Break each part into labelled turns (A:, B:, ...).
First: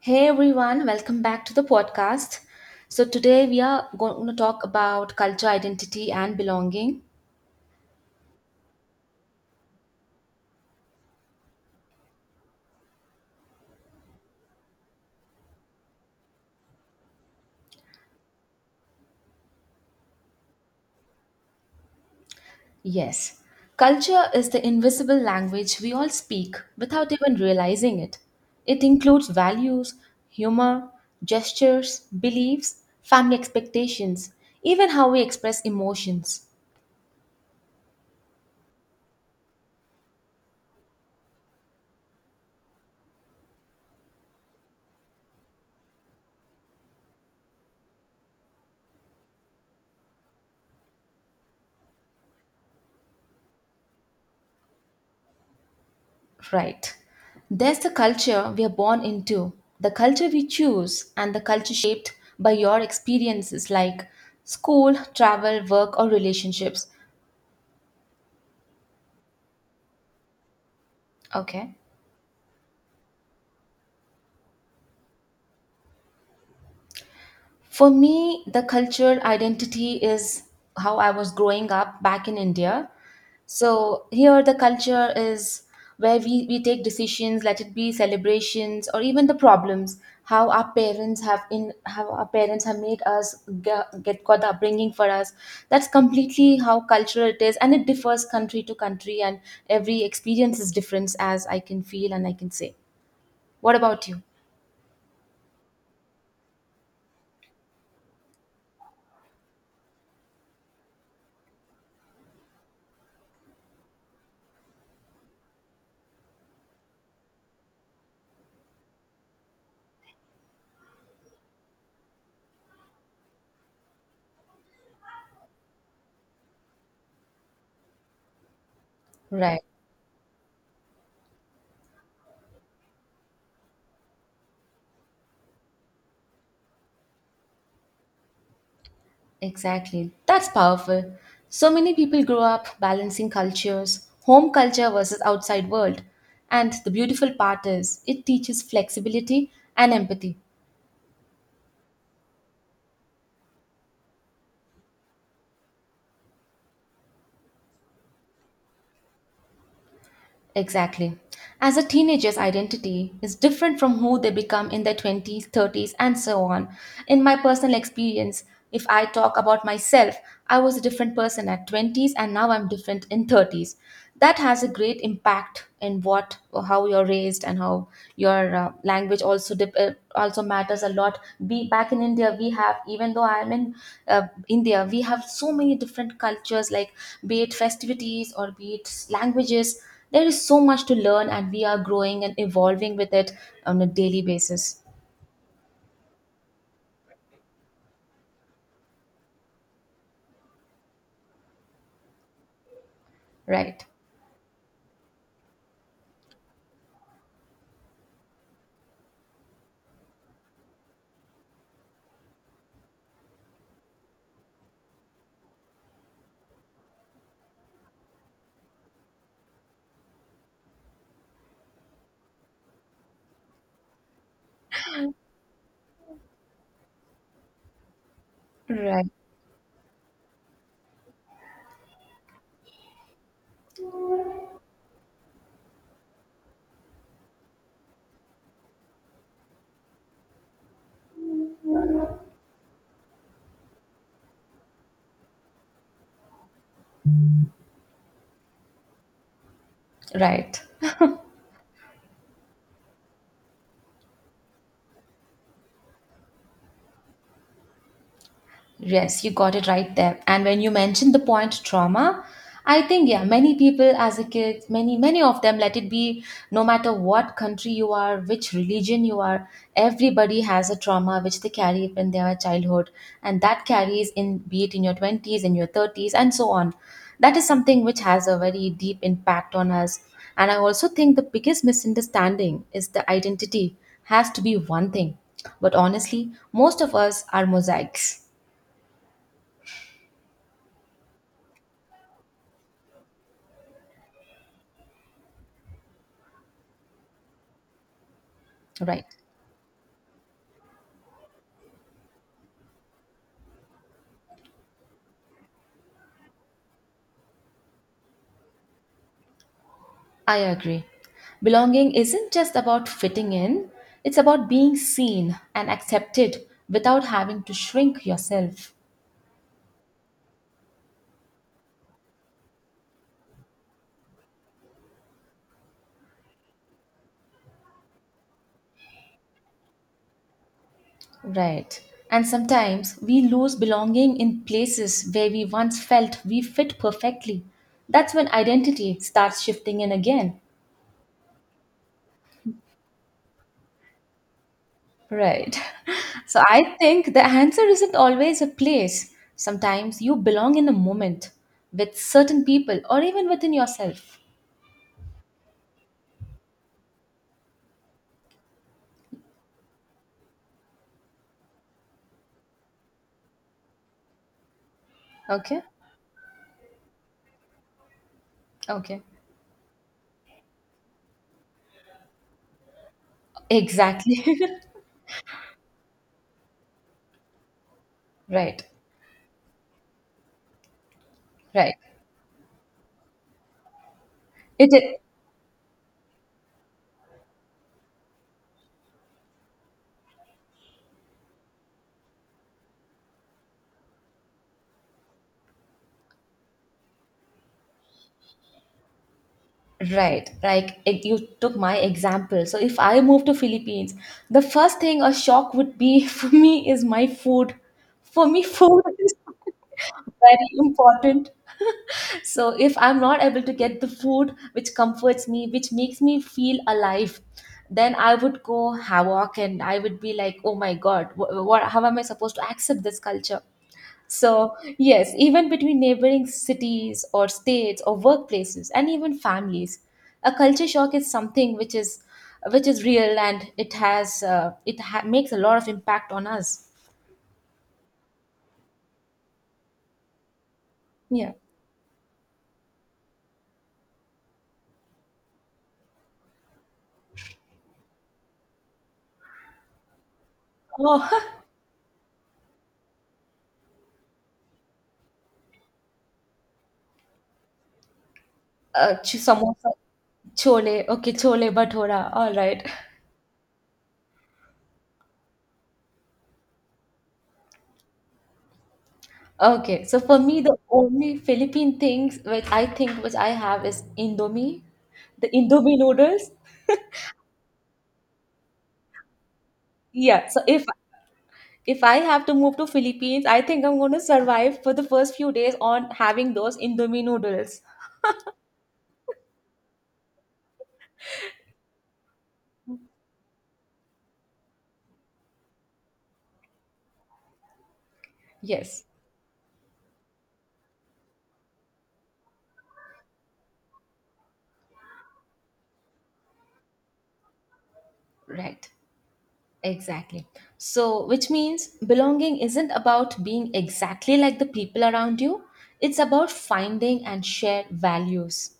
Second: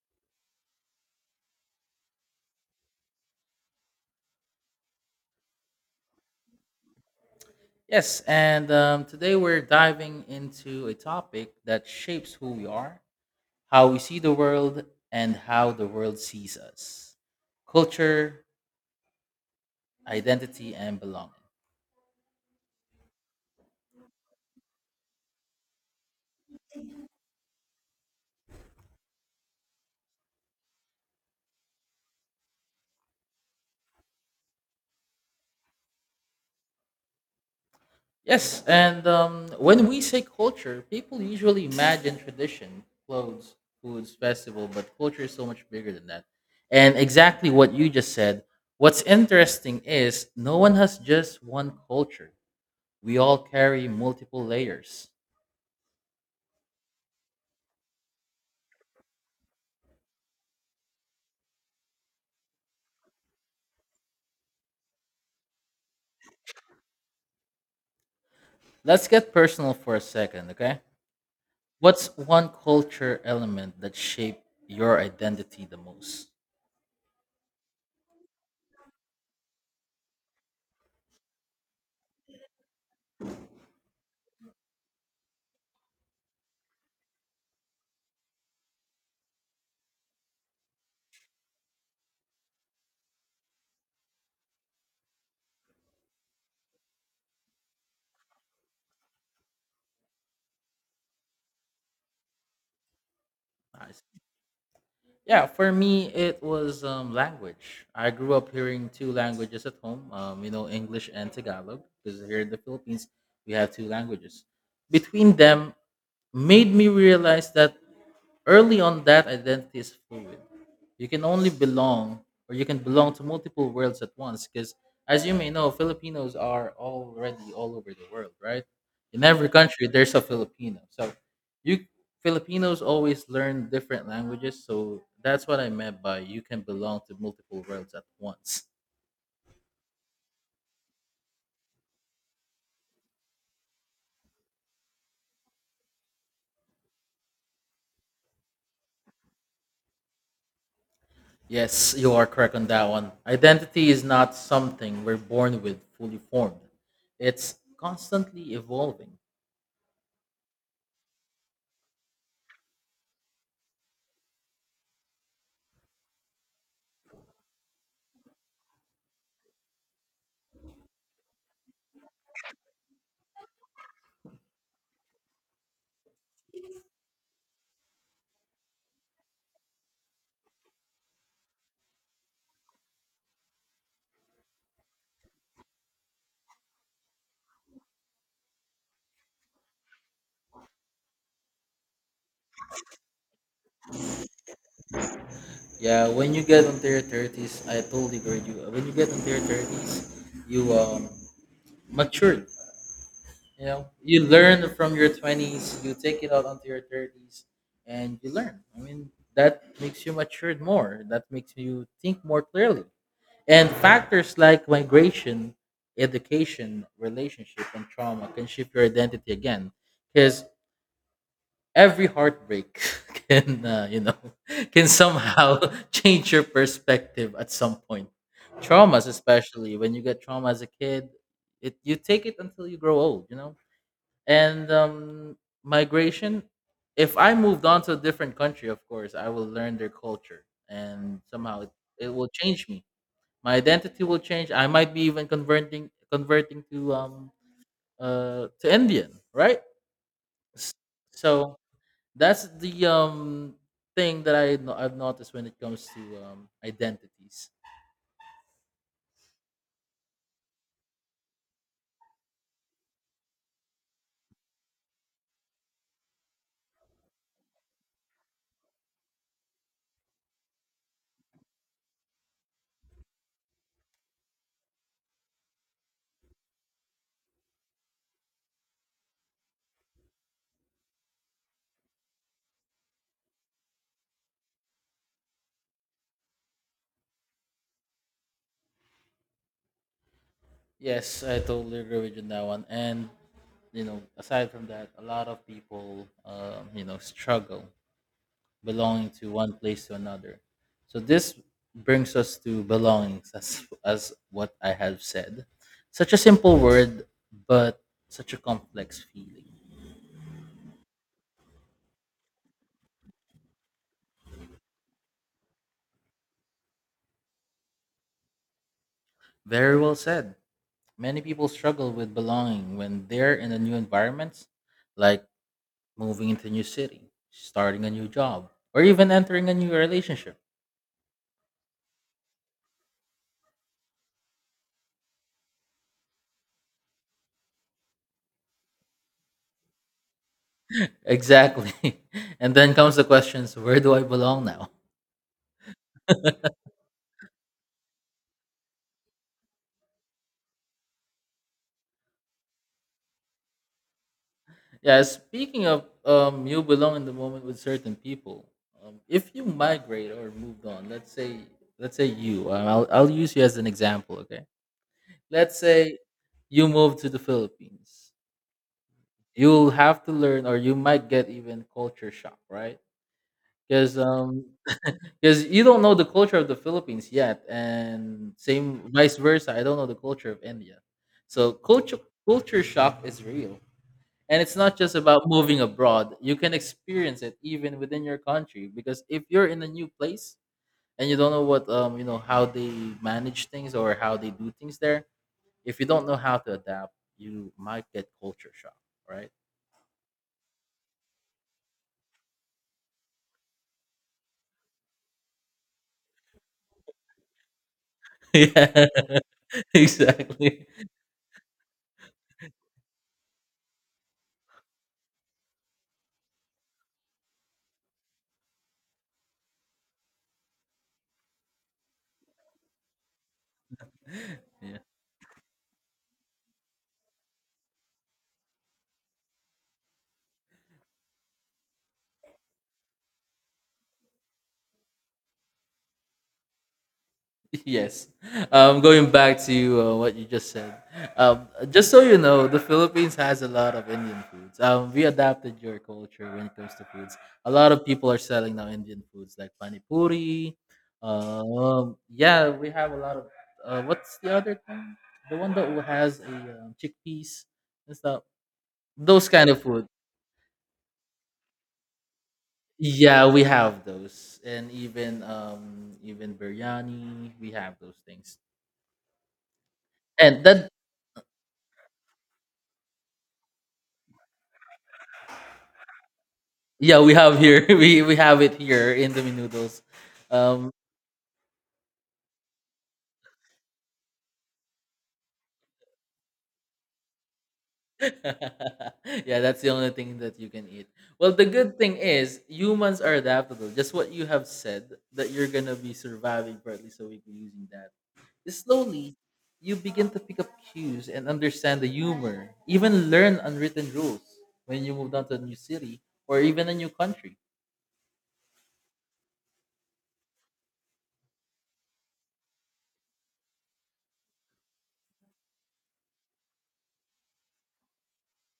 A: Hey everyone, welcome back to the podcast. So, today we are going to talk about culture, identity, and belonging.
B: Yes, and today we're diving into a topic that shapes who we are, how we see the world, and how the world sees us culture, identity, and belonging.
A: Yes, culture is the invisible language we all speak without even realizing it. It includes values, humor, gestures, beliefs, family expectations, even how we express emotions.
B: Yes, and when we say culture, people usually imagine tradition, clothes, foods, festival, but culture is so much bigger than that. And exactly what you just said, what's interesting is no one has just one culture, we all carry multiple layers.
A: Right. There's the culture we are born into, the culture we choose, and the culture shaped by your experiences like school, travel, work, or relationships.
B: Let's get personal for a second, okay?
A: Okay.
B: What's one culture element that shaped your identity the most?
A: For me, the cultural identity is how I was growing up back in India. So here, the culture is where we take decisions, let it be celebrations or even the problems, how our parents have in how our parents have made us get got the upbringing for us. That's completely how cultural it is, and it differs country to country, and every experience is different, as I can feel and I can say. What
B: Nice.
A: about you?
B: Yeah, for me, it was language. I grew up hearing two languages at home, English and Tagalog, because here in the Philippines, we have two languages. Between them, made me realize that early on, that identity is fluid. You can only belong, or you can belong to multiple worlds at once. Because, as you may know, Filipinos are already all over the world, right? In every
A: Right.
B: country, there's a Filipino. So, you Filipinos always learn different languages. So that's what I meant by you can belong to multiple worlds at once.
A: Exactly. That's powerful. So many people grow up balancing cultures, home culture versus outside world. And the beautiful part is it teaches flexibility and empathy.
B: Yes, you are correct on that one. Identity is not something we're born with fully formed. It's constantly evolving.
A: Exactly. As a teenager's identity is different from who they become in their 20s, 30s, and so on. In my personal experience, if I talk about myself, I was a different person at 20s and now I'm different in 30s. That has a great impact in what how you're raised and how your language also also matters a lot. Be back in India, we have even though I'm in uh, India, we have so many different cultures like be it festivities or be it languages there is so much to learn, and we are growing and evolving with it on a daily basis.
B: Yeah, when you get onto your thirties, I totally agree with you. When you get into your thirties, you mature. You
A: Right,
B: know, you learn from your twenties. You take it out onto your thirties, and you learn. I mean, that makes you matured more. That makes you think more clearly. And factors like migration, education, relationship, and trauma can shape your identity again. Because every heartbreak can can somehow change your perspective at some point, traumas
A: right,
B: especially when you get trauma as a kid, it you take it until you grow old. And migration, if I moved on to a different country, of course I will learn their culture and somehow it, it will change me. My identity will change. I might be even converting to Indian, right?
A: right.
B: S- so that's the thing that I no- I've noticed when it comes to identities.
A: Yes, you got it right there. And when you mentioned the point trauma, I think yeah, many people as a kid, many of them let it be no matter what country you are, which religion you are, everybody has a trauma which they carry in their childhood and that carries in be it in your 20s in your 30s and so on. That is something which has a very deep impact on us. And I also think the biggest misunderstanding is the identity has to be one thing. But honestly, most of us are mosaics.
B: Yes, I totally agree with you on that one. And you know, aside from that, a lot of people struggle
A: Right.
B: belonging to one place to another. So this brings us to belongings, as what I have said. Such a simple word, but such a complex feeling.
A: I agree. Belonging isn't just about fitting in, it's about being seen and accepted without having to shrink yourself.
B: Very well said. Many people struggle with belonging when they're in a new environment, like moving into a new city, starting a new job, or even entering a new relationship.
A: Right. And sometimes we lose belonging in places where we once felt we fit perfectly. That's when identity starts shifting in again.
B: Exactly. And then comes the questions, where do I belong now?
A: Right. So I think the answer isn't always a place. Sometimes you belong in a moment with certain people or even within yourself.
B: Yeah, speaking of you belong in the moment with certain people. If you migrate or moved on, let's say I'll use you as an example, okay? Let's
A: Okay?
B: say you move to the Philippines.
A: Okay.
B: You'll have to learn, or you might get even culture shock, right? Because
A: Exactly.
B: because you don't know the culture of the Philippines yet, and
A: Right.
B: same vice versa. I don't know the culture of India, so
A: Right.
B: culture shock is real, and it's
A: It
B: not just
A: i-
B: about moving abroad. You can experience it even within your country because if you're in a new place and you don't know what you know how they manage things or how they do things there, if you don't know how to adapt, you might get culture shock, right?
A: right. Like it, you took my example. So if I move to Philippines, the first thing a shock would be for me is my food. For me, food
B: Yeah,
A: is very
B: exactly.
A: important. So if I'm not able to get the food which comforts me, which makes me feel alive, then I would go havoc and I would be like, oh my God, how am I supposed to accept this culture? So,
B: Yeah.
A: yes, even between neighboring cities or states or workplaces and even families, a culture shock is something which is real and it has makes a lot of impact on us.
B: Yes. Going back to what you just said,
A: Yeah.
B: just so you know, the Philippines has a lot of Indian foods. We adapted your culture when it comes to foods. A lot of people are selling now Indian foods like panipuri.
A: Oh,
B: Yeah, we have a lot of. What's the other thing? The one that has a chickpeas and stuff. Those kind of
A: samosa,
B: food.
A: chole. Okay, chole bhatura. All right.
B: Yeah, we have those, and even biryani. We have those things
A: Okay. So for me,
B: and
A: the
B: that.
A: only Philippine things which I think which I have is Indomie, the Indomie noodles.
B: Yeah, we have here. We have it here in the noodles.
A: Yeah. So if
B: Um,
A: if I have to move to Philippines, I think I'm going to survive for the first few days on having those Indomie noodles.
B: yeah, that's the only thing that you can eat. Well, the good thing is humans are adaptable. Just what you have said that you're gonna be surviving for at least a week using that.
A: Yes,
B: Slowly, you begin to pick up cues and understand the humor. Even learn unwritten rules when you move down to a new city or even a new country.
A: right. Exactly. So, which means belonging isn't about being exactly like the people around you. It's about finding and shared values.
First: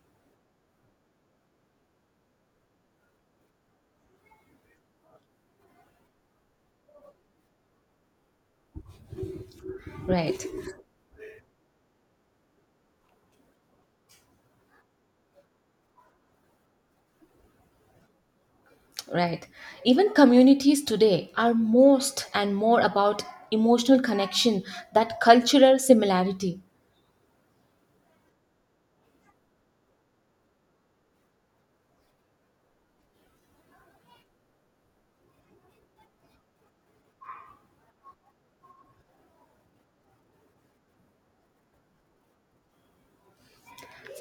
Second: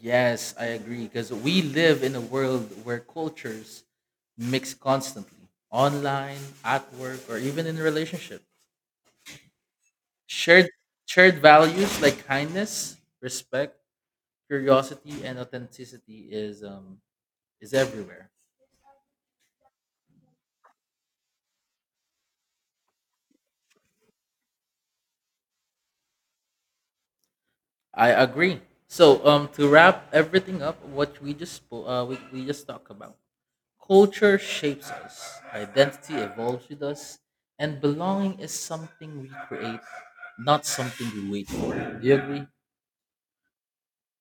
B: Yes, I agree. Because we live in a world where cultures mix constantly online, at work, or even in a relationship.
A: Right,
B: Shared, shared values like kindness, respect, curiosity, and authenticity is everywhere.
A: right. Even communities today are most and more about emotional connection, that cultural similarity.
B: I agree. So, to wrap everything up, what we just we just talked about. Culture shapes us, identity evolves with us, and belonging is something we create, not something we wait for. Do you agree?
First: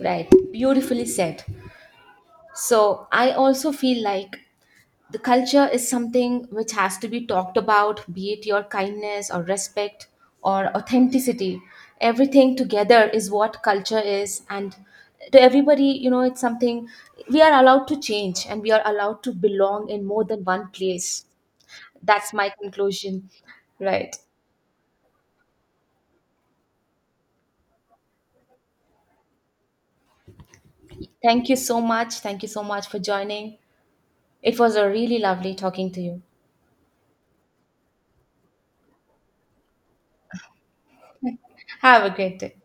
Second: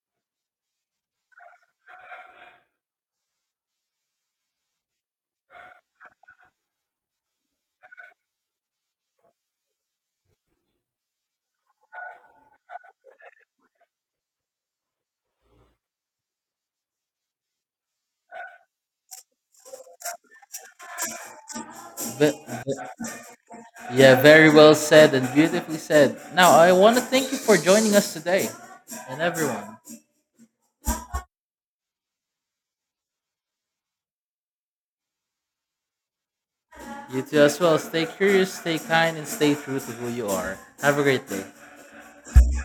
A: Right, beautifully said. So I also feel like the culture is something which has to be talked about, be it your kindness or respect or authenticity. Everything together is what culture is. And to everybody, you know, it's something we are allowed to change and we are allowed to belong in more than one place.
B: Ve-
A: That's my
B: ve-
A: conclusion. Right.
B: yeah, very well said and beautifully said. Now, I want to thank you for joining us today and everyone.
A: Thank you so much. Thank you so much for joining. It was a really lovely talking to you.
B: You too as well. Stay curious, stay kind, and stay true to who you are. Have a great day.
A: Have a great day.